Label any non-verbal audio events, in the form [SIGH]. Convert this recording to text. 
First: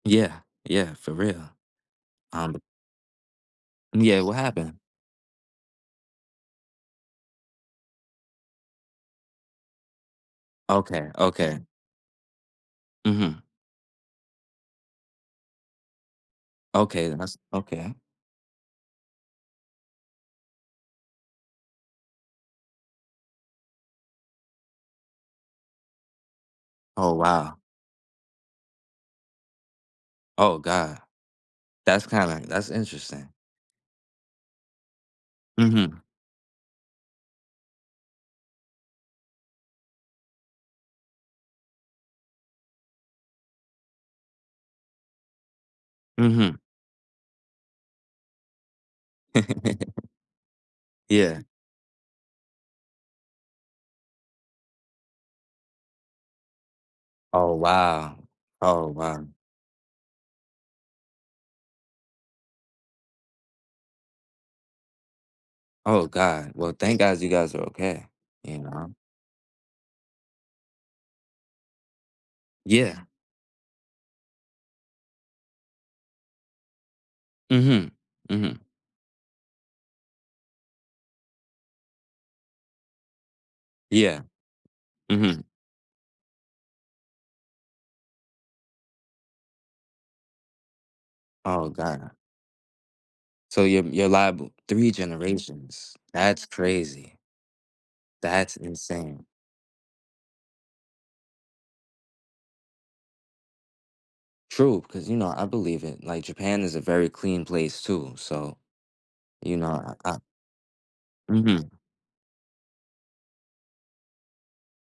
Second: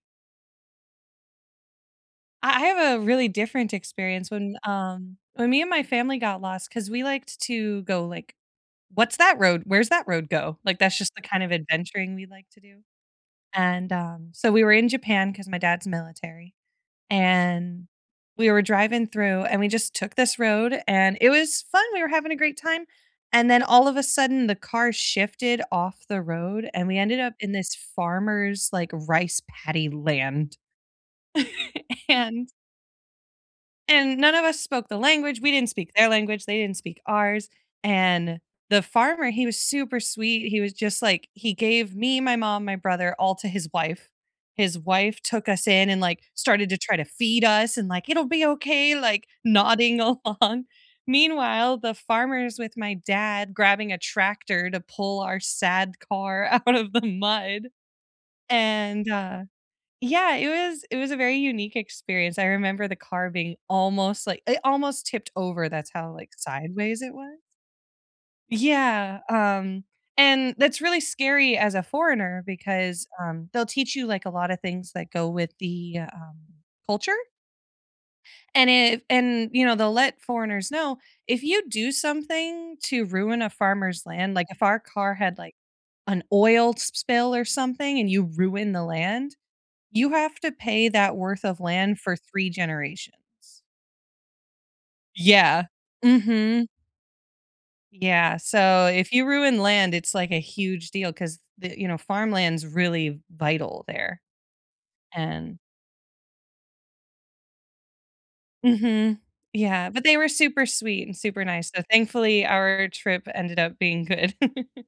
Yeah. Yeah. For real. I Um I have a really different Yeah. experience What when, happened? um when me and my family got lost- 'cause we liked to go, like, "What's that road? Where's that road go?" like, that's Okay, just the kind of okay. adventuring we like to do- Mhm. and, uh, so, we were in Japan, 'cause my dad's military, Okay, then that's and okay. we were driving through and we just took this road, and it was fun, we were having a great time, and then, all of a sudden, the car shifted off the road, and we Oh, ended up in wow. this farmer's, like, rice paddy Oh land. god. That's [CHUCKLES] kinda And that's interesting. and none of us spoke the language- we didn't speak Mhm. their language, they didn't speak ours- and the farmer, he was super sweet, he was just like, he gave me, my mom, my brother all to his wife. His wife took us in and, like, Mhm. started to try to feed us and, like, "It'll be okay," like, nodding [CHUCKLES] along. Yeah. Meanwhile, the farmer's with my dad grabbing a tractor to pull our sad car out of the Oh, mud. wow. Oh, And, wow. uh, yeah, it was it was a very unique experience. I remember the car being almost like it almost tipped over, that's Oh, how, like, god. Well, thank sideways it gods you was. guys are okay, you know? Yeah, um, and that's really scary as a foreigner Yeah. because, um, they'll teach you, like, a lotta things that go with the, um, culture Mhm. Mhm. and if and, you know, they'll let foreigners know, "If you do something to ruin a farmer's Yeah. land" like, if our car had, Mhm. like, an oil sp spill or something and you ruin the land, you have to pay that worth of Oh, land god. for 3 generations. So, you're you're liable 3 Yeah. generations, that's Mhm. crazy. Yeah. That's So, if insane. you ruin land, it's like a huge deal 'cause the you know, farmland's really vital there, True. 'Cause, you know, I and believe it. Like, Japan is a very clean place, too, so, Mhm. you Yeah. know, But I they I were super sweet and super nice, Mhm. so, thankfully, our trip ended up being good. [CHUCKLES]